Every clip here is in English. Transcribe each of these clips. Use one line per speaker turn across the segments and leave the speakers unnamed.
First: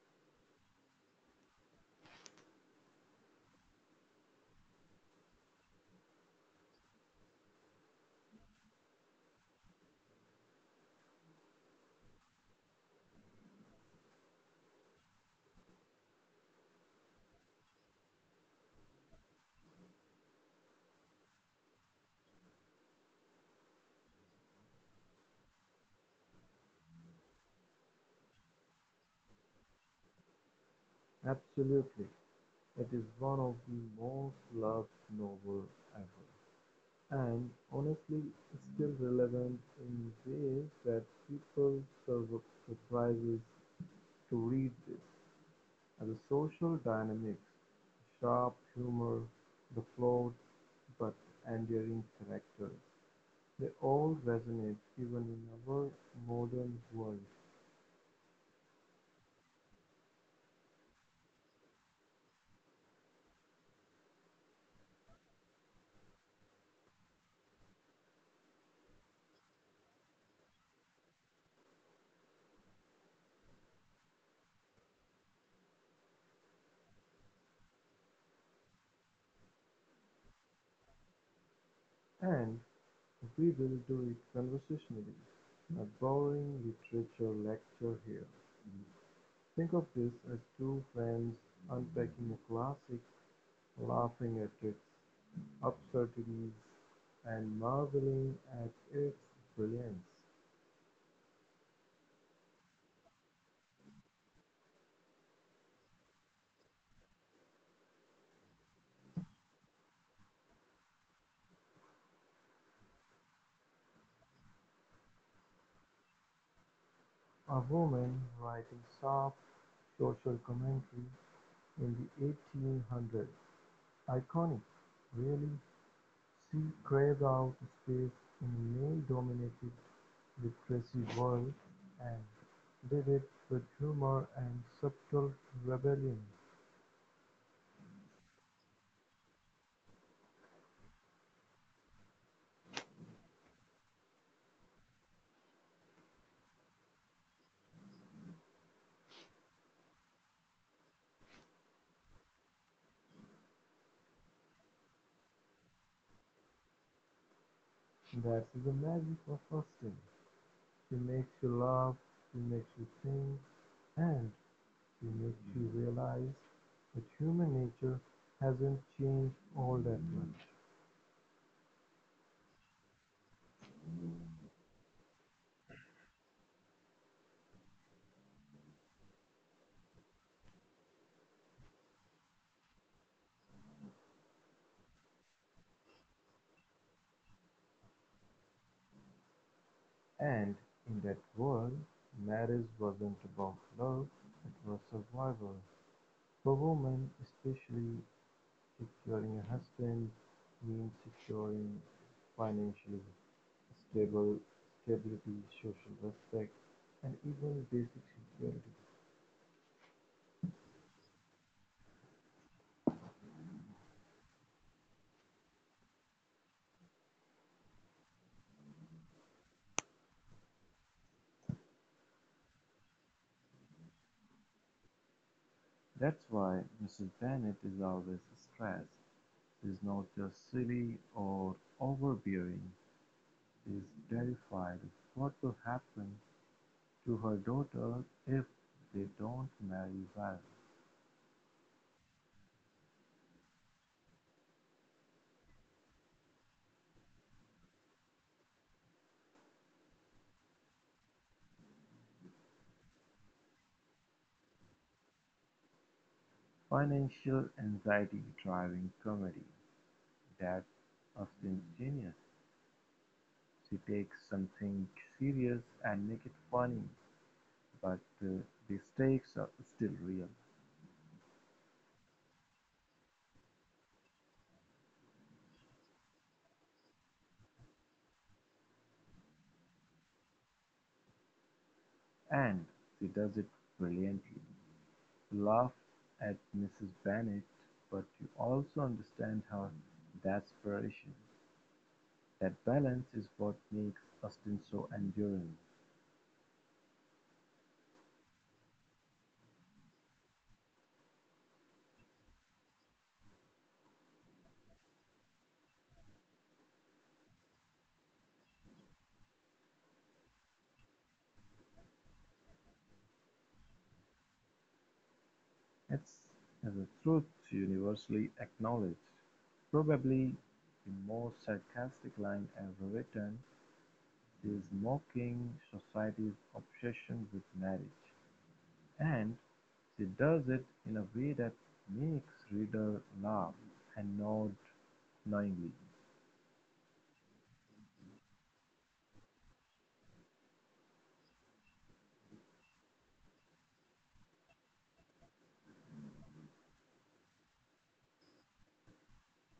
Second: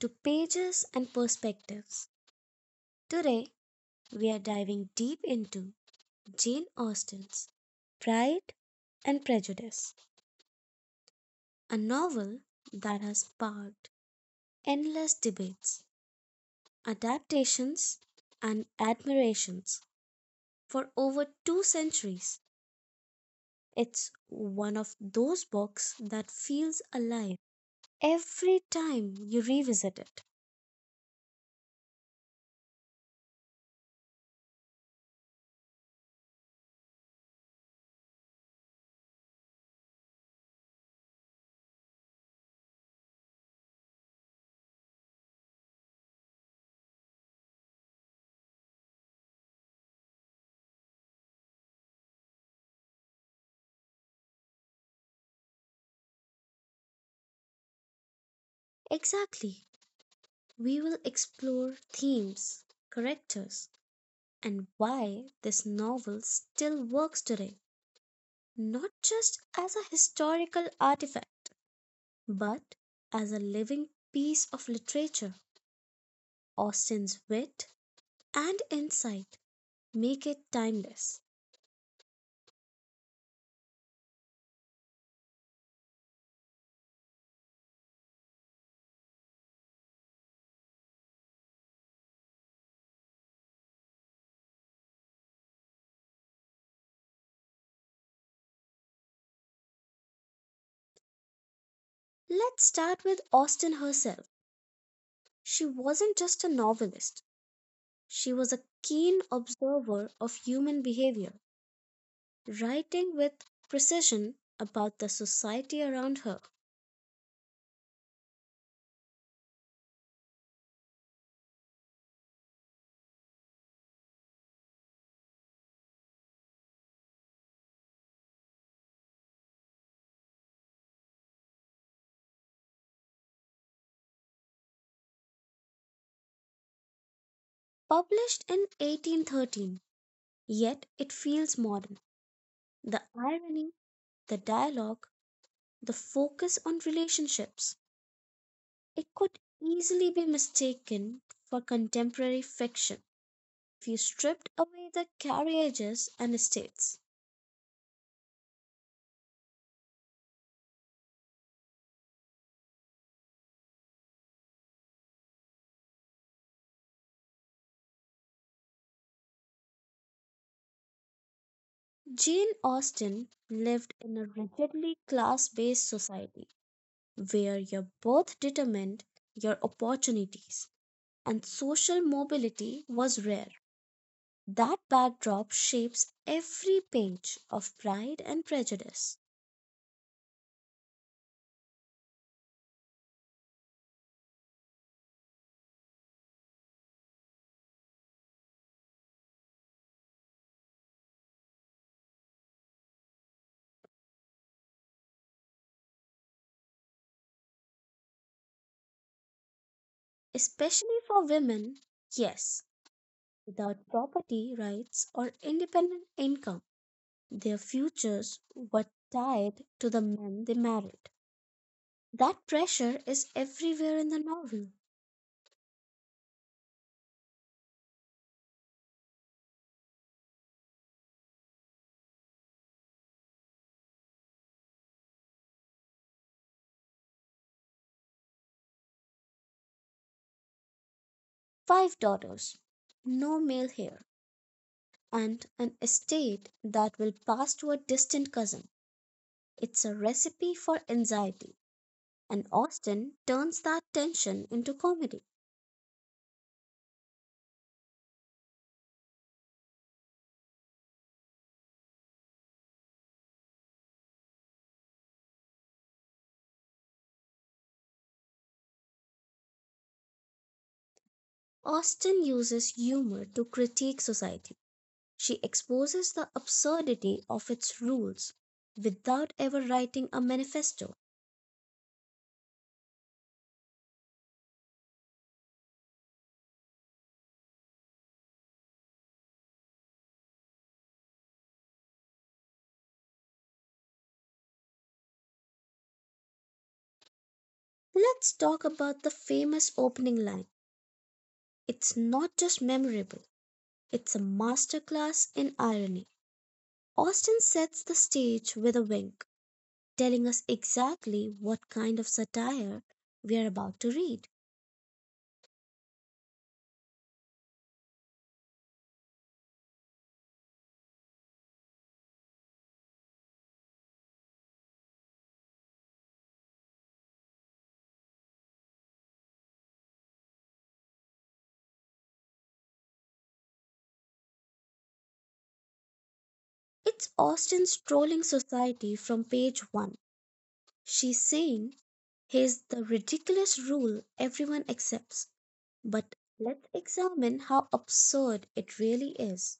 to Pages and Perspectives. Today we are diving deep into Jane Austen's Pride and Prejudice, a novel that has sparked endless debates, adaptations, and admirations for over two centuries. It's one of those books that feels alive every time you revisit it.
Absolutely, it is one of the most loved novels ever, and honestly it's still relevant in ways that people sur- surprises to read this. And the social dynamics, sharp humor, the flawed but endearing characters, they all resonate even in our modern world.
Exactly. We will explore themes, characters, and why this novel still works today, not just as a historical artifact, but as a living piece of literature. Austen's wit and insight make it timeless.
And we will do it conversationally, not boring literature lecture here. Think of this as two friends unpacking a classic, laughing at its absurdities and marveling at its brilliance.
Let's start with Austen herself. She wasn't just a novelist, she was a keen observer of human behavior, writing with precision about the society around her.
A woman writing sharp social commentary in the 1800s. Iconic, really. She carved out space in male-dominated literary world and did it with humor and subtle rebellion.
Published in 1813, yet it feels modern. The irony, the dialogue, the focus on relationships. It could easily be mistaken for contemporary fiction if you stripped away the carriages and estates.
That's the magic of Austen. She makes you laugh, she makes you think, and she makes you realize that human nature hasn't changed all that much.
Jane Austen lived in a rigidly class based society where your birth determined your opportunities and social mobility was rare. That backdrop shapes every page of Pride and Prejudice,
And in that world, marriage wasn't about love, it was survival. For women especially, securing a husband means securing financial stable stability, social respect, and even basic security.
especially for women. Yes, without property rights or independent income, their futures were tied to the men they married. That pressure is everywhere in the novel.
That's why Mrs. Bennett is always stressed. She's not just silly or overbearing. She's terrified of what will happen to her daughter if they don't marry well.
Five daughters, no male heir, and an estate that will pass to a distant cousin. It's a recipe for anxiety, and Austen turns that tension into comedy.
Financial anxiety driving comedy. That's abstemious. She takes something serious and makes it funny, but uh, the stakes are still real,
Austen uses humor to critique society. She exposes the absurdity of its rules without ever writing a manifesto.
and she does it brilliantly. You laugh at Mrs. Bennet, but you also understand her desperation. That balance is what makes Austen so enduring.
Let's talk about the famous opening line. It's not just memorable, it's a masterclass in irony. Austen sets the stage with a wink, telling us exactly what kind of satire we are about to read.
It's is a truth universally acknowledged, probably the most sarcastic line ever written. He was mocking society's obsession with marriage, and she does it in a way that makes readers laugh and nod knowingly.
It's Austen's trolling society from page one. She's saying, here's the ridiculous rule everyone accepts, but let's examine how absurd it really is.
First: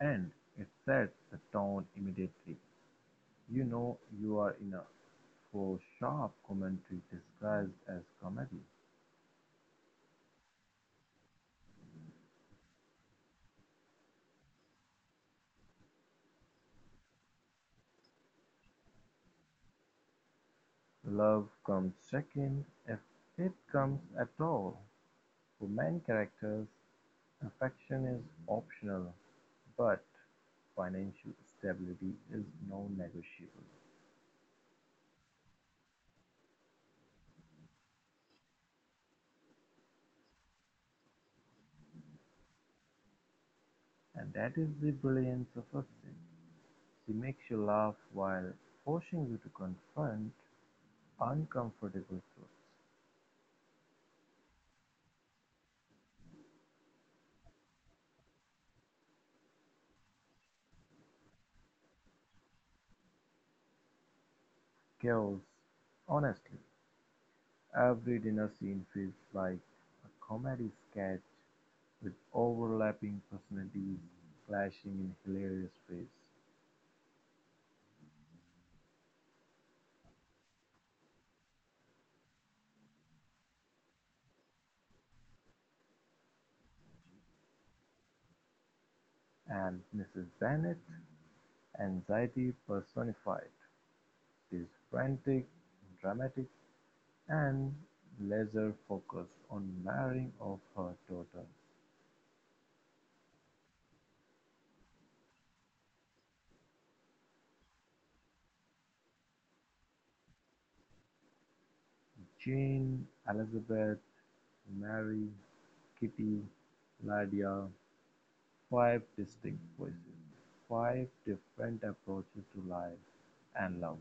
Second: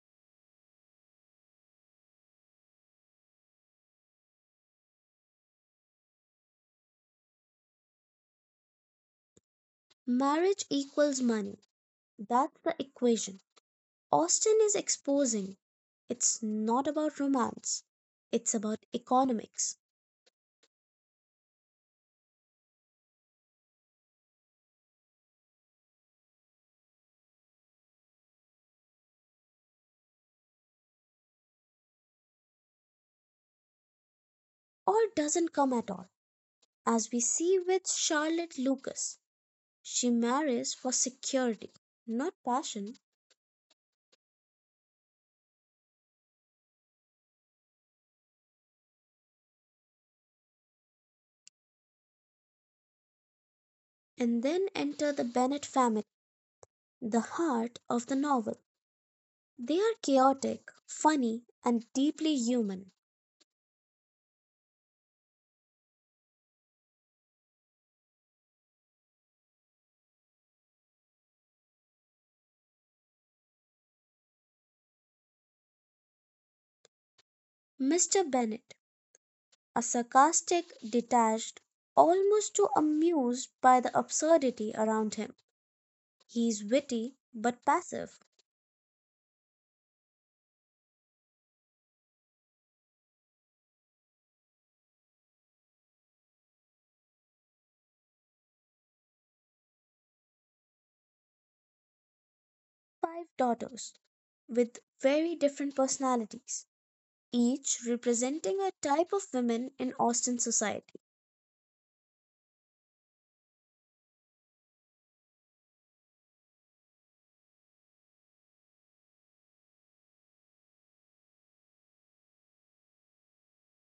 And it sets the tone immediately. You know you are in a for sharp commentary disguised as comedy.
Marriage equals money. That's the equation Austin is exposing. It's not about romance, it's about economics,
Love comes second, if it comes at all. For main characters, affection is optional, but financial stability is non-negotiable,
or doesn't come at all. As we see with Charlotte Lucas, she marries for security, not passion,
and that is the brilliance of Upton. She makes you laugh while forcing you to confront uncomfortable truths.
and then enter the Bennett family, the heart of the novel. They are chaotic, funny, and deeply human.
Girls, honestly, every dinner scene feels like a comedy sketch with overlapping personalities clashing in hilarious ways.
Mr. Bennett, a sarcastic, detached, almost too amused by the absurdity around him. He is witty but passive.
And Mrs. Bennet, anxiety personified. It is frantic, dramatic, and laser-focused on marrying of her daughter.
Five daughters with very different personalities, each representing a type of women in Austin society.
Jane, Elizabeth, Mary, Kitty, Lydia, five distinct voices, five different approaches to life and love.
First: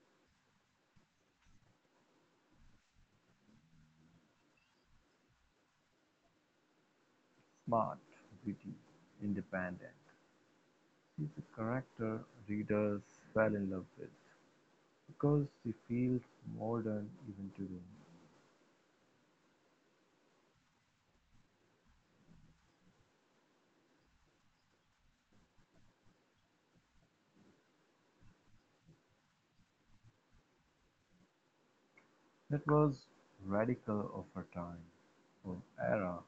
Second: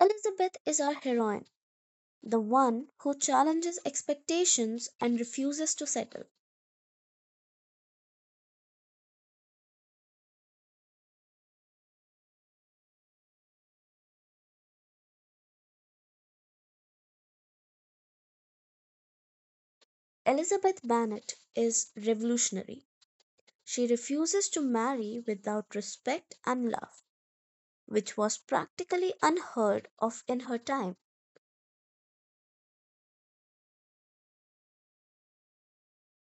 Elizabeth is our heroine, the one who challenges expectations and refuses to settle.
Smart, witty, independent. She's a character readers fell in love with because she feels modern even today.
Elizabeth Bennet is revolutionary. She refuses to marry without respect and love, which was practically unheard of in her time.
That was radical of her time, her era,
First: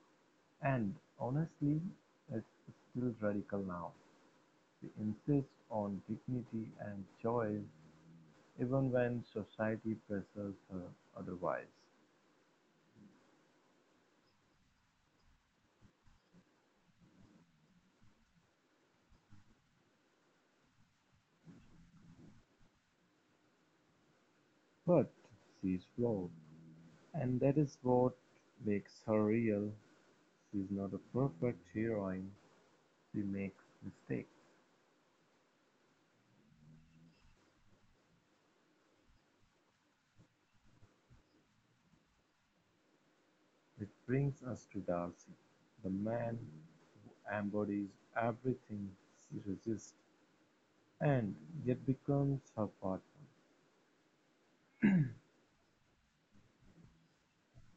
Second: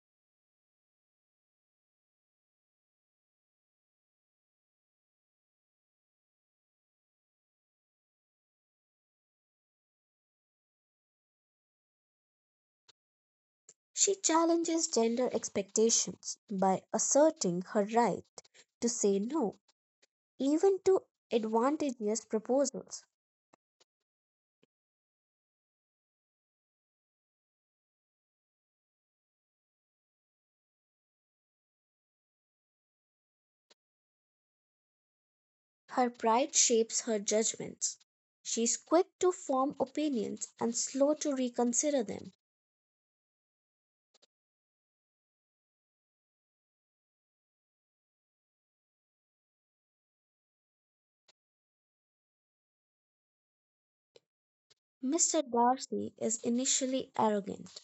and honestly it's still radical now. We insist on dignity and choice even when society pressures her otherwise.
She challenges gender expectations by asserting her right to say no, even to advantageous proposals.
But she's flawed, and that is what makes her real. She's not a perfect heroine, she makes mistakes.
Her pride shapes her judgments. She is quick to form opinions and slow to reconsider them.
Which brings us to Darcy, the man who embodies everything she resists and yet becomes her partner.
Mr. Darcy is initially arrogant,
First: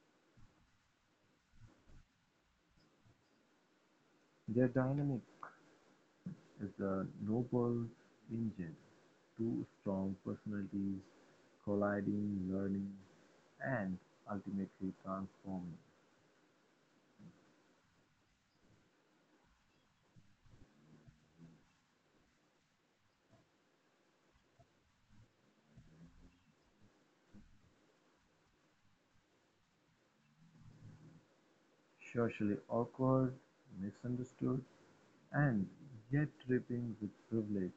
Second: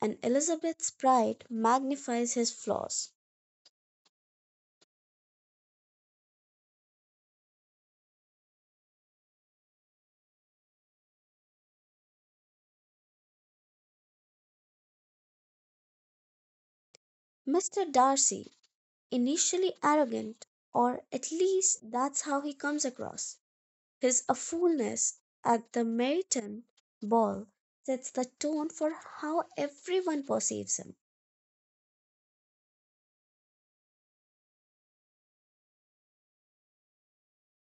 and Elizabeth's pride magnifies his flaws.
Their dynamic is the noble engine: two strong personalities colliding, learning, and ultimately transforming.
Mr. Darcy, initially arrogant, or at least that's how he comes across, his awfulness at the Meryton ball sets the tone for how everyone perceives him.
Socially awkward, misunderstood, and yet dripping with privilege.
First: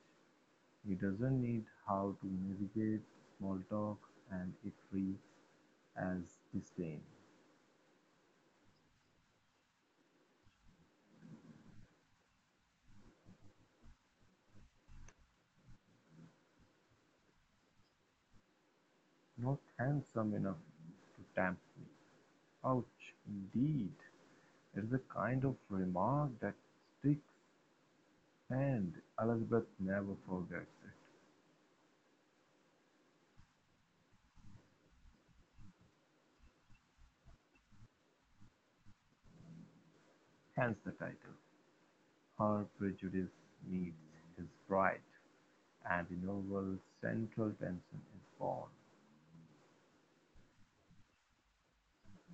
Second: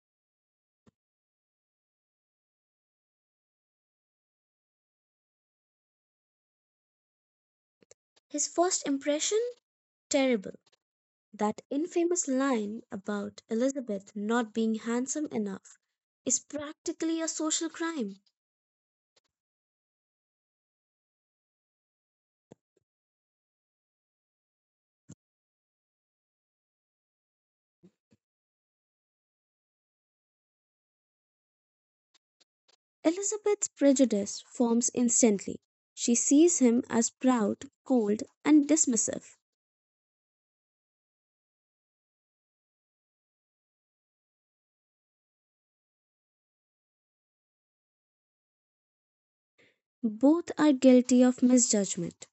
He doesn't need how to navigate small talk and it reads as disdain.
His first impression? Terrible. That infamous line about Elizabeth not being handsome enough is practically a social crime.
Not handsome enough to tempt me. Ouch, indeed. It is a kind of remark that sticks, and Elizabeth never forgets it,
Elizabeth's prejudice forms instantly. She sees him as proud, cold, and dismissive.
hence the title. Her prejudice meets his pride, and the novel's central tension is born.
Both are guilty of misjudgment.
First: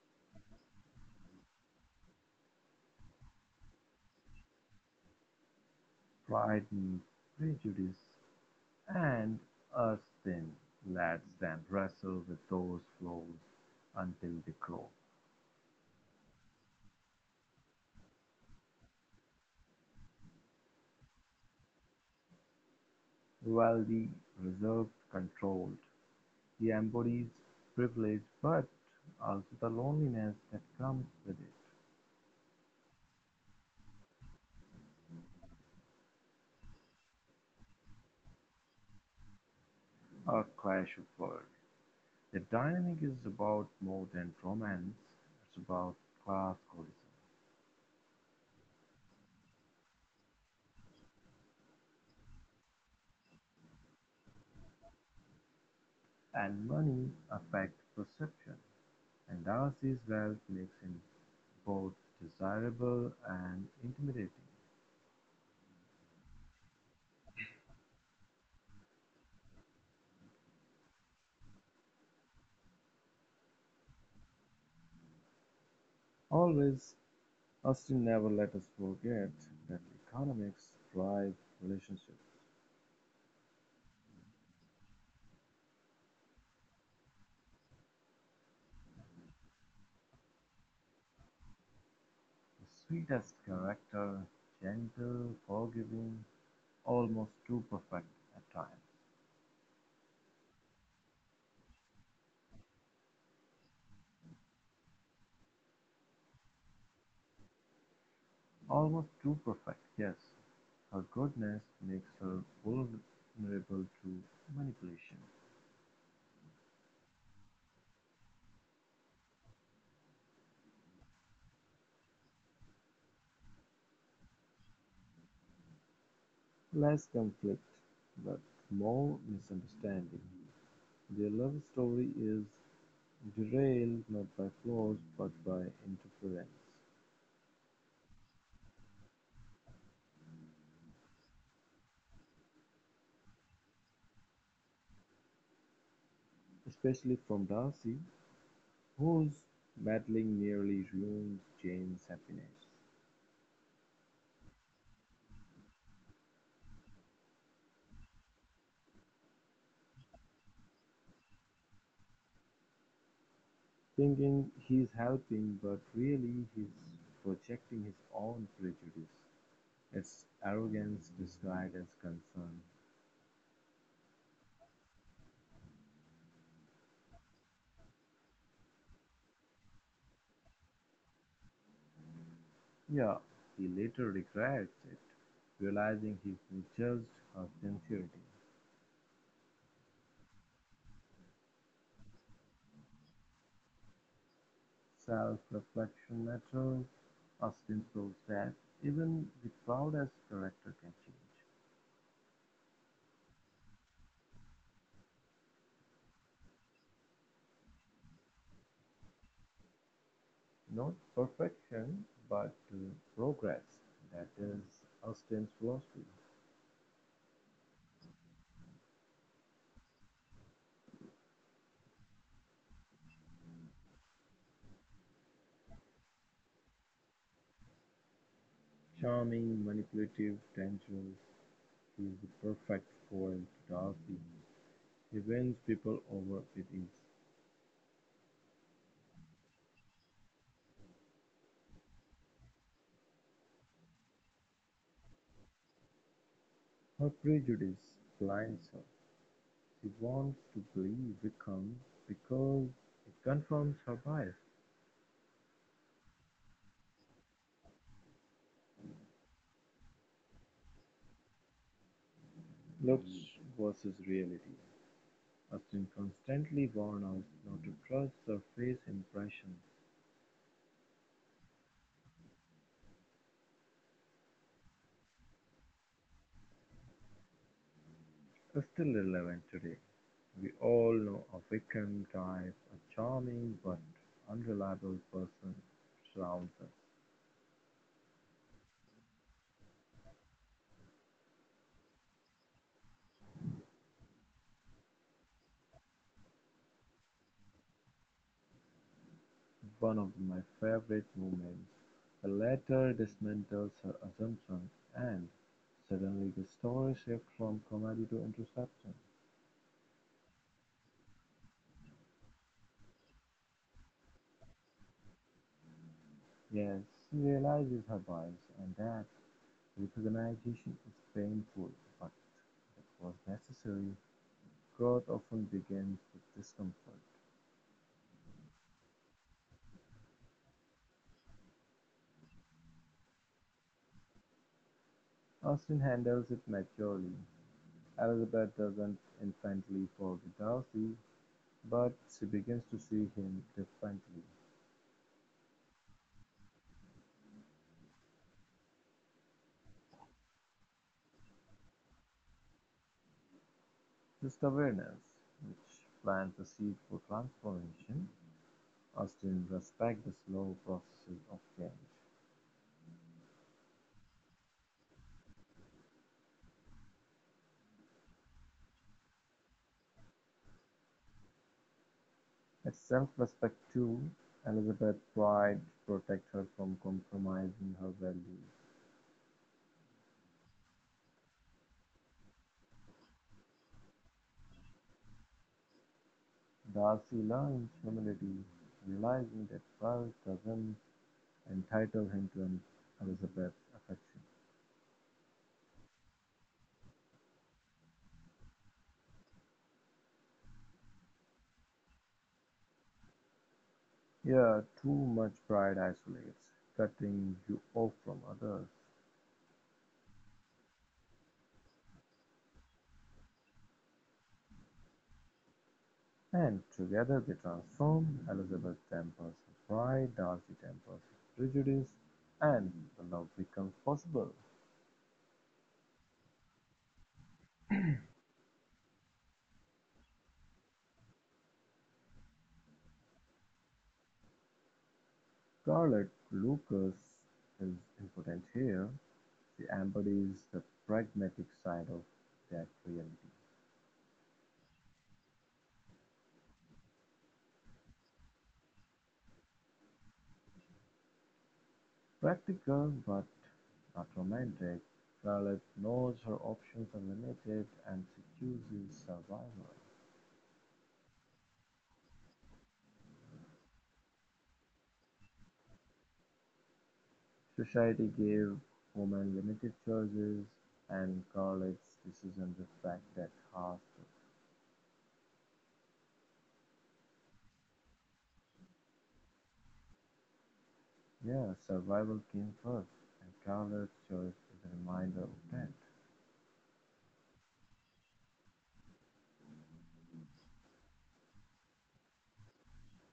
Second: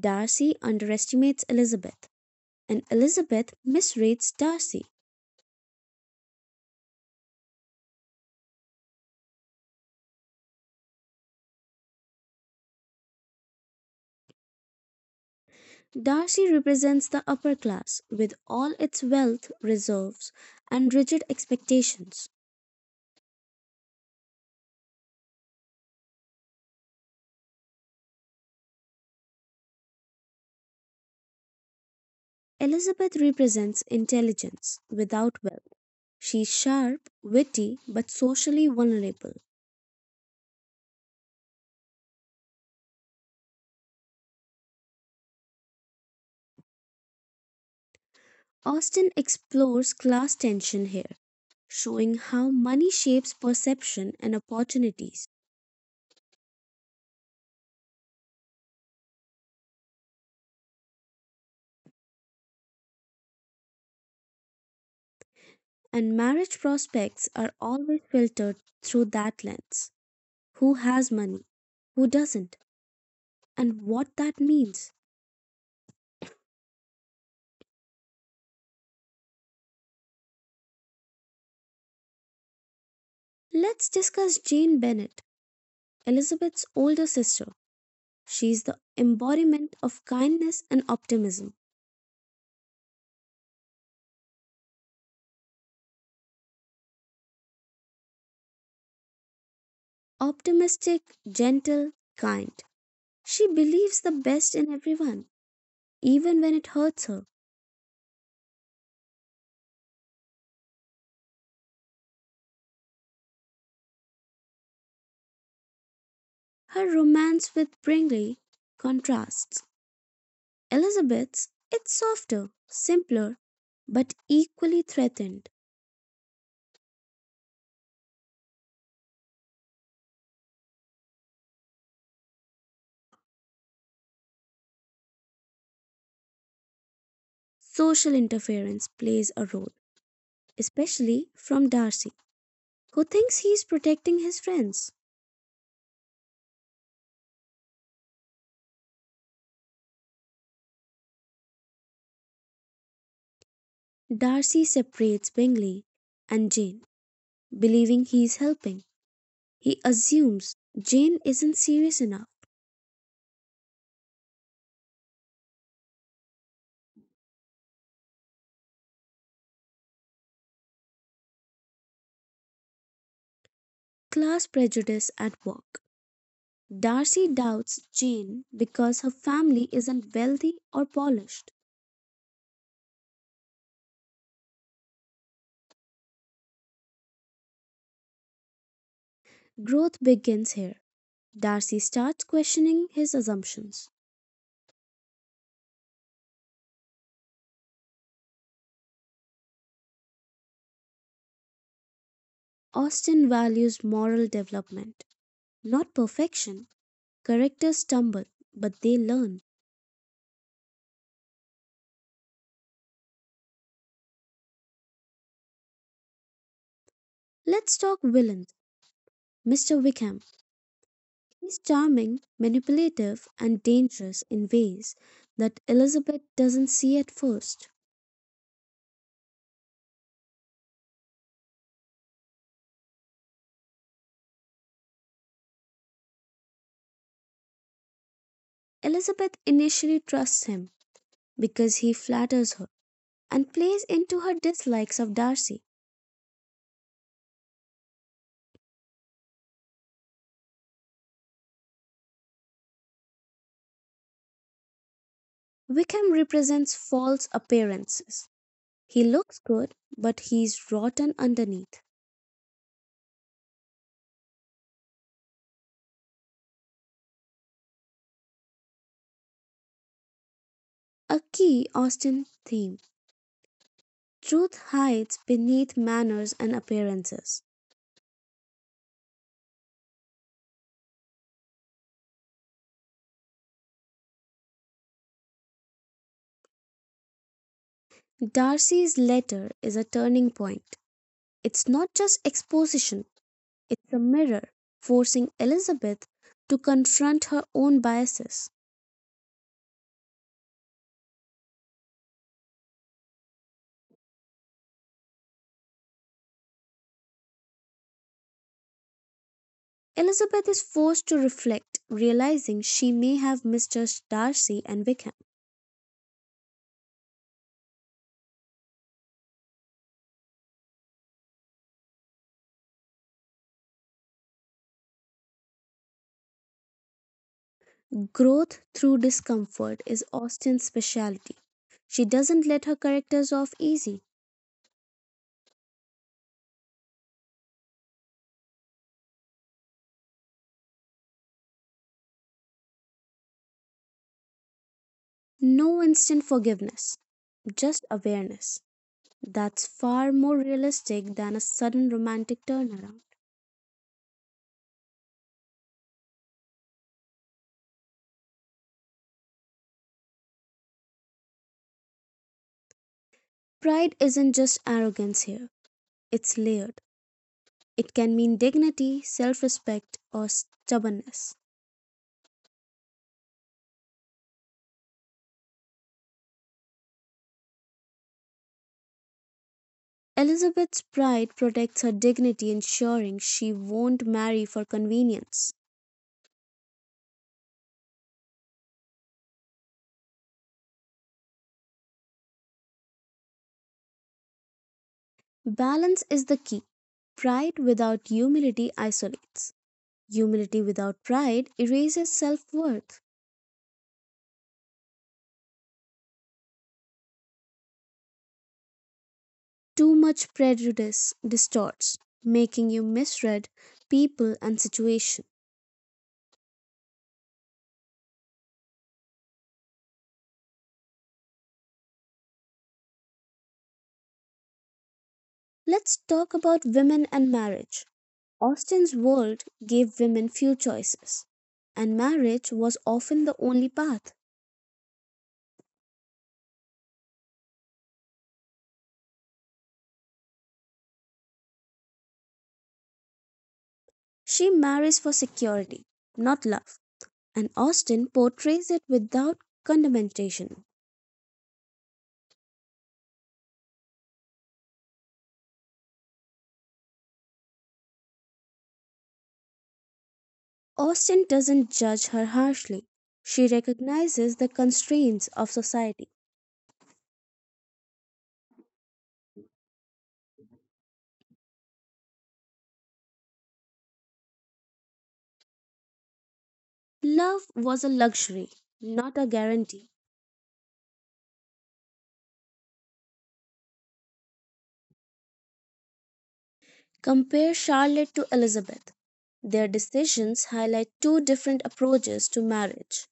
Darcy underestimates Elizabeth, and Elizabeth misrates Darcy.
Pride meets prejudice, and us then lets them wrestle with those flaws until they grow.
Darcy represents the upper class with all its wealth, reserves, and rigid expectations.
While the reserved, controlled, he embodies privilege but also the loneliness that comes with it.
Elizabeth represents intelligence without wealth. She's sharp, witty, but socially vulnerable.
A clash of worlds, the dynamic is about more than romance, it's about class collision,
Austen explores class tension here, showing how money shapes perception and opportunities.
and money affects perception, and Darcy's wealth makes him both desirable and intimidating.
And marriage prospects are always filtered through that lens who has money, who doesn't, and what that means.
Always, Austin never let us forget that economics drive relationships.
Let's discuss Jane Bennett, Elizabeth's older sister. She's the embodiment of kindness and optimism.
The sweetest character, gentle, forgiving, almost too perfect at times.
Optimistic, gentle, kind. She believes the best in everyone, even when it hurts her.
Almost too perfect, yes. Her goodness makes her vulnerable to manipulation.
Her romance with Bringley contrasts. Elizabeth's it's softer, simpler, but equally threatened.
Less conflict, but more misunderstanding. Their love story is derailed not by flaws but by interference,
Social interference plays a role, especially from Darcy, who thinks he is protecting his friends.
especially from Darcy, whose meddling nearly ruins Jane's happiness.
Darcy separates Bingley and Jane, believing he is helping. He assumes Jane isn't serious enough.
Thinking he's helping, but really he's projecting his own prejudice. It's arrogance disguised as concern.
Class prejudice at work. Darcy doubts Jane because her family isn't wealthy or polished.
Yeah, he later regrets it, realizing he misjudged her sincerity.
Growth begins here. Darcy starts questioning his assumptions.
Self-reflection matters. Austin proves that even the proudest character can change.
Austen values moral development, not perfection. Characters stumble, but they learn.
Not perfection, but progress. That is Austin's philosophy.
Let's talk villains. Mr. Wickham. He's charming, manipulative, and dangerous in ways that Elizabeth doesn't see at first.
Charming, manipulative, dangerous. He is the perfect foil to Darcy. He wins people over with his.
Elizabeth initially trusts him because he flatters her and plays into her dislikes of Darcy.
Her prejudice blinds her; she wants to believe Wickham because it confirms her bias.
Wickham represents false appearances. He looks good, but he's rotten underneath.
Looks versus reality, Austin constantly warns us not to trust surface impressions,
A key Austen theme. Truth hides beneath manners and appearances.
is still relevant today. We all know a Wickham type, a charming but unreliable person surrounds us.
Darcy's letter is a turning point. It's not just exposition, it's a mirror, forcing Elizabeth to confront her own biases.
One of my favorite moments, the latter dismantles her assumptions and suddenly the story shifts from comedy to introspection.
Elizabeth is forced to reflect, realizing she may have misjudged Darcy and Wickham.
Yes, she realizes her bias and that recognition is painful, but it was necessary. Growth often begins with discomfort.
Growth through discomfort is Austen's specialty. She doesn't let her characters off easy.
Austin handles it maturely. Elizabeth doesn't instantly forgive Darcy, but she begins to see him differently.
No instant forgiveness, just awareness. That's far more realistic than a sudden romantic turnaround.
This awareness, which plants the seed for transformation, must in respect the slow processes of change.
Pride isn't just arrogance here, it's layered. It can mean dignity, self respect, or stubbornness.
At self-respect too, Elizabeth tried to protect her from compromising her values.
Elizabeth's pride protects her dignity, ensuring she won't marry for convenience.
Thus he learned humility, realizing that wealth doesn't entitle him to Elizabeth's affection.
Balance is the key. Pride without humility isolates. Humility without pride erases self worth.
Here, too much pride isolates, cutting you off from others.
Too much prejudice distorts, making you misread people and situation.
And together they transform Elizabeth's tempers of pride, Darcy's tempers of prejudice, and the love becomes possible.
Let's talk about women and marriage. Austen's world gave women few choices, and marriage was often the only path.
Scarlett Lucas is important here. She embodies the pragmatic side of that reality.
She marries for security, not love, and Austen portrays it without condemnation.
Practical but not romantic, Scarlett knows her options are limited and she chooses survival.
Austin doesn't judge her harshly. She recognizes the constraints of society.
Society gave women limited choices and Carlett's decision reflects that half.
Love was a luxury, not a guarantee.
Yeah, survival came first, and Carlett's choice is a reminder of that.
Compare Charlotte to Elizabeth. Their decisions highlight two different approaches to marriage.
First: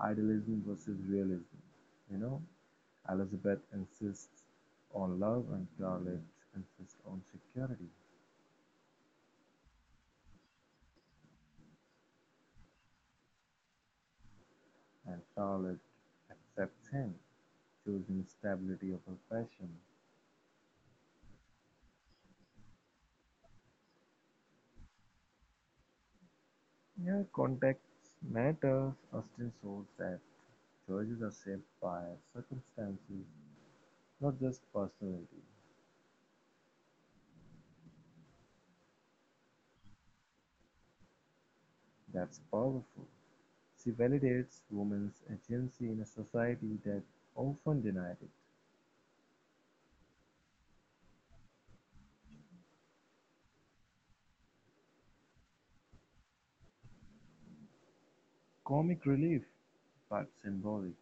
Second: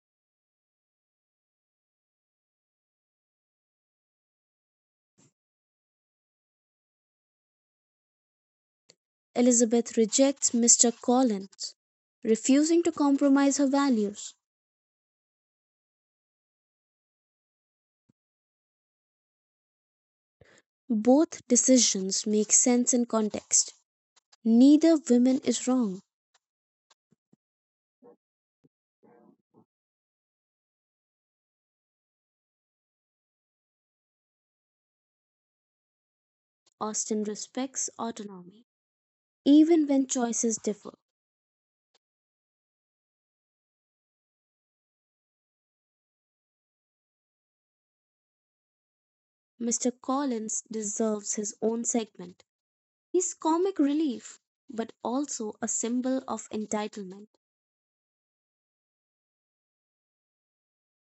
Idealism versus realism. You know, Elizabeth insists on love and Charlotte insists on security,
Elizabeth rejects Mr. Collins, refusing to compromise her values.
and Charlotte accepts him, choosing stability over passion.
Both decisions make sense in context. Neither woman is wrong.
Yeah, context matters. Austen shows that choices are shaped by circumstances, not just personality.
Austen respects autonomy, even when choices differ.
That's powerful. She validates women's agency in a society that often denies it.
Mr. Collins deserves his own segment. He's comic relief, but also a symbol of entitlement.
Comic relief, but symbolic.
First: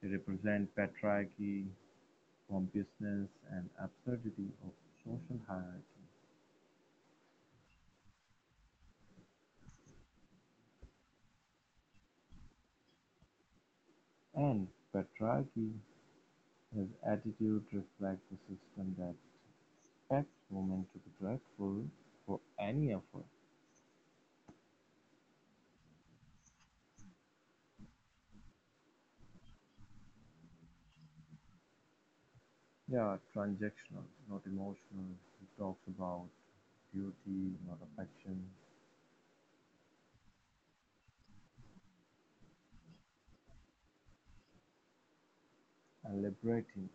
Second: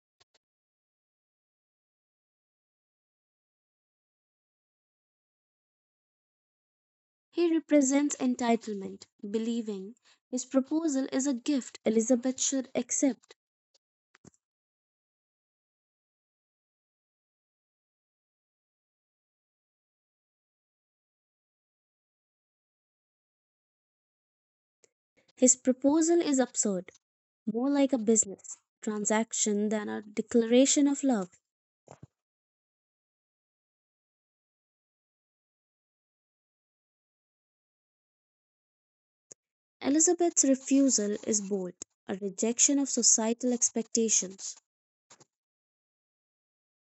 They represent patriarchy, pompousness, and absurdity of social hierarchy.
He represents entitlement, believing his proposal is a gift Elizabeth should accept.
And patriarchy, his attitude reflects the system that expects women to be grateful for any effort.
His proposal is absurd, more like a business transaction than a declaration of love.
Yeah, transactional, not emotional. He talks about duty, not affection,
Elizabeth's refusal is bold, a rejection of societal expectations.
and liberating.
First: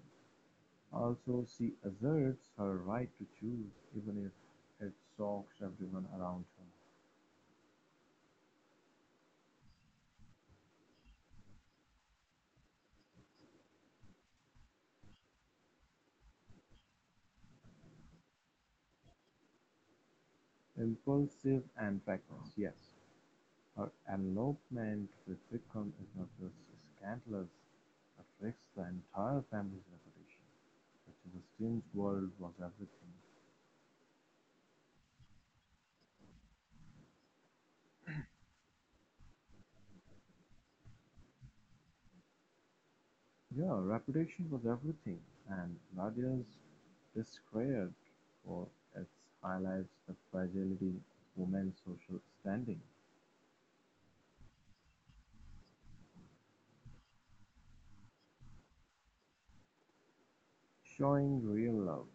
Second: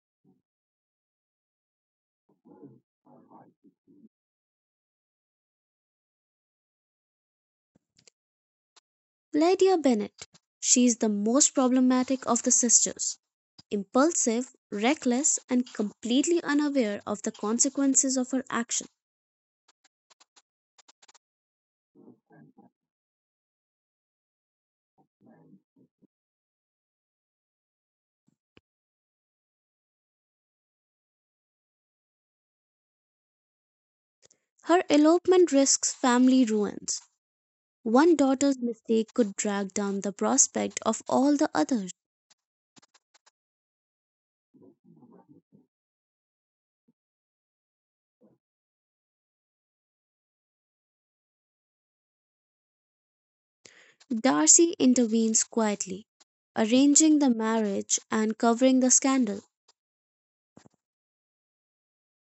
Also, she asserts her right to choose, even if it shocks everyone around her.
Lydia Bennet. She is the most problematic of the sisters, impulsive, reckless, and completely unaware of the consequences of her action.
Impulsive and reckless, yes. Her elopement with Vikram is not just scandalous, it risks the entire family's reputation, which in the strange world was everything.
Her elopement risks family ruins. One daughter's mistake could drag down the prospect of all the others.
Yeah, reputation was everything, and Nadia's discredit for its highlights the fragility of women's social standing,
Darcy intervenes quietly, arranging the marriage and covering the scandal.
showing real love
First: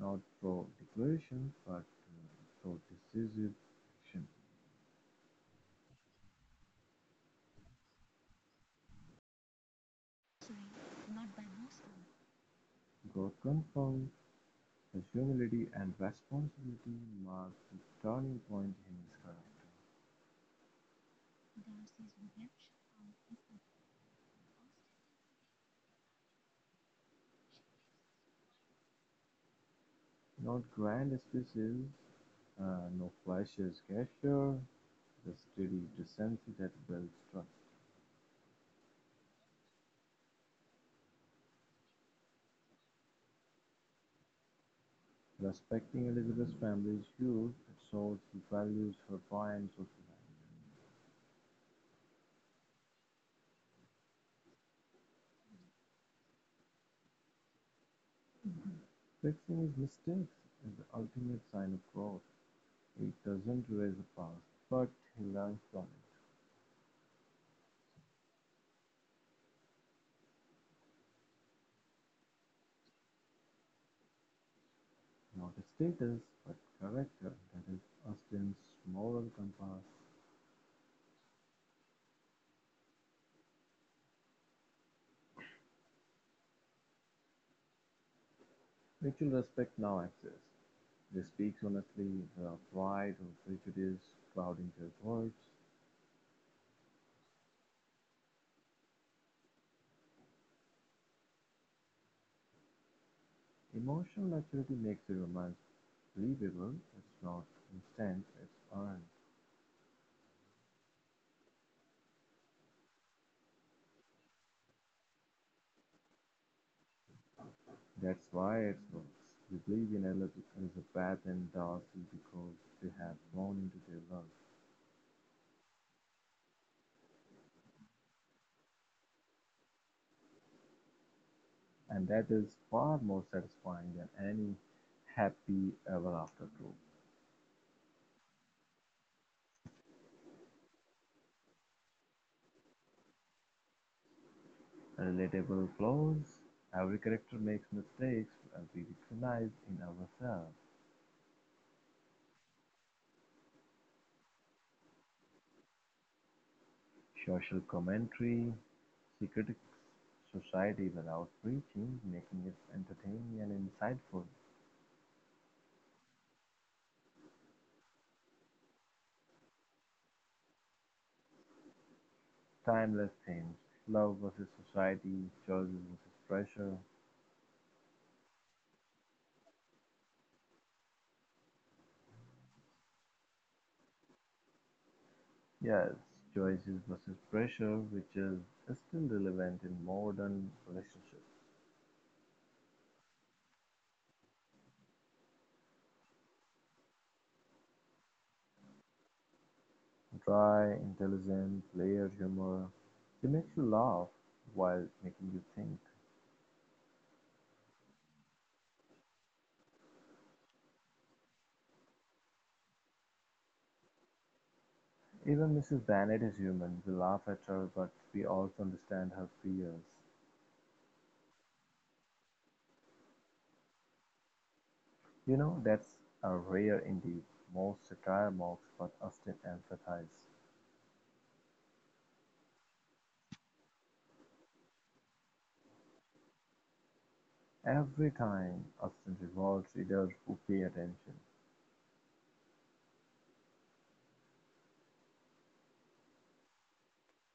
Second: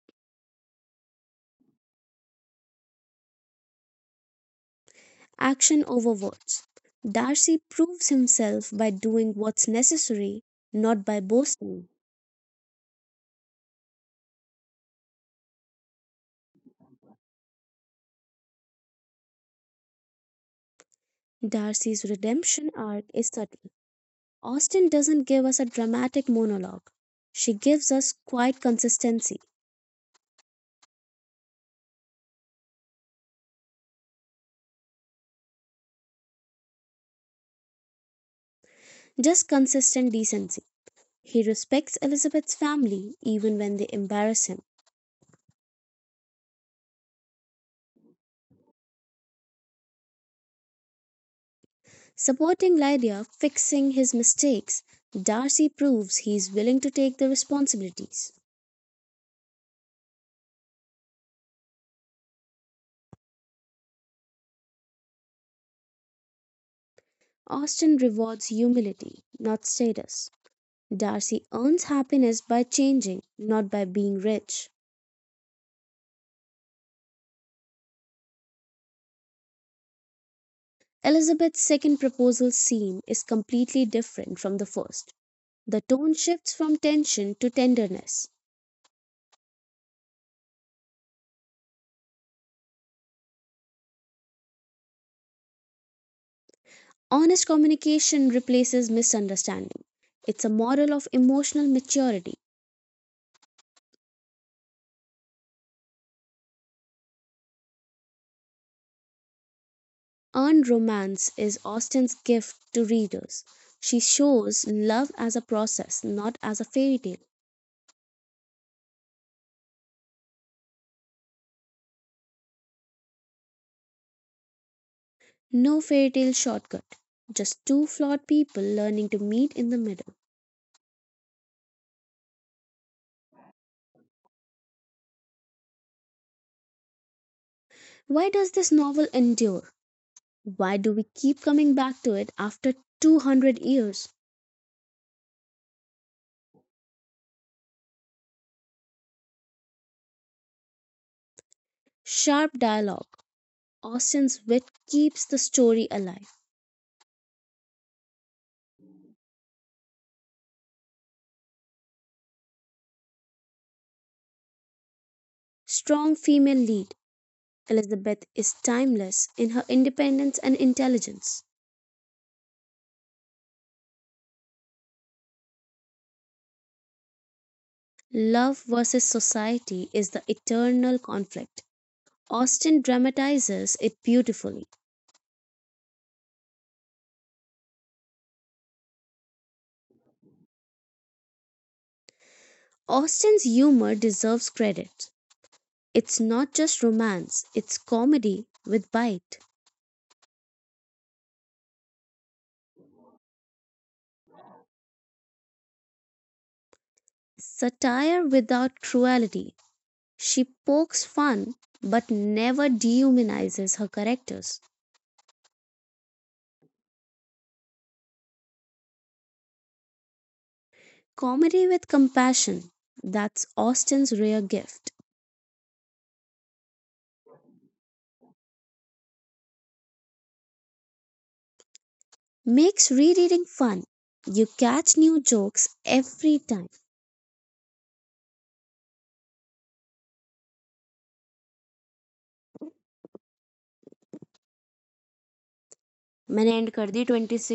not through declaration but through decisive action.
Action over words. Darcy proves himself by doing what's necessary, not by boasting.
God confirmed the humility and responsibility marked the turning point in his character.
Darcy's redemption arc is subtle. Austen doesn't give us a dramatic monologue. She gives us quiet consistency,
Not grand speeches, no flashes gesture, the steady decency that builds trust.
just consistent decency. He respects Elizabeth's family even when they embarrass him.
Respecting Elizabeth's family's youth it shows he values her try and social life.
Supporting Lydia, fixing his mistakes, Darcy proves he is willing to take the responsibilities.
Fixing his mistakes is the ultimate sign of growth. He doesn't erase the past, but he learns from it.
Austen rewards humility, not status. Darcy earns happiness by changing, not by being rich.
Not a status, but character that is Austin's moral compass.
Elizabeth's second proposal scene is completely different from the first. The tone shifts from tension to tenderness.
Mutual respect now exists. They speak honestly without pride or prejudice clouding their words.
Honest communication replaces misunderstanding. It's a model of emotional maturity.
Emotional maturity makes the romance believable. It's not instant, it's earned.
Earned romance is Austen's gift to readers. She shows love as a process, not as a fairy tale.
That's why it works. We believe in Elizabeth and Darcy because they have gone into their work,
No fairy tale shortcut, just two flawed people learning to meet in the middle.
and that is far more satisfying than any happy ever after trope.
Why does this novel endure? Why do we keep coming back to it after 200 years?
Relatable flaws. Every character makes mistakes we recognize in ourselves.
Sharp dialogue. Austen's wit keeps the story alive.
Social commentary. She critiques society without preaching, making it entertaining and insightful.
Strong female lead. Elizabeth is timeless in her independence and intelligence.
Timeless themes. Love versus society, choices versus pressure.
Love versus society is the eternal conflict. Austen dramatizes it beautifully.
Yes, choices versus pressure, which is still relevant in modern relationships.
Austen's humor deserves credit. It's not just romance, it's comedy with bite,
Dry, intelligent, layered humor. She makes you laugh while making you think.
satire without cruelty, She pokes fun but never dehumanizes her characters.
Even Mrs. Bennet is human. We laugh at her, but we also understand her fears.
Comedy with compassion, that's Austen's rare gift,
You know, that's a rare indeed. Most satire mocks, but Austen empathizes.
makes rereading fun. You catch new jokes every time.
Every time, Austen rewards readers who pay attention.
मैंने end कर दी 26.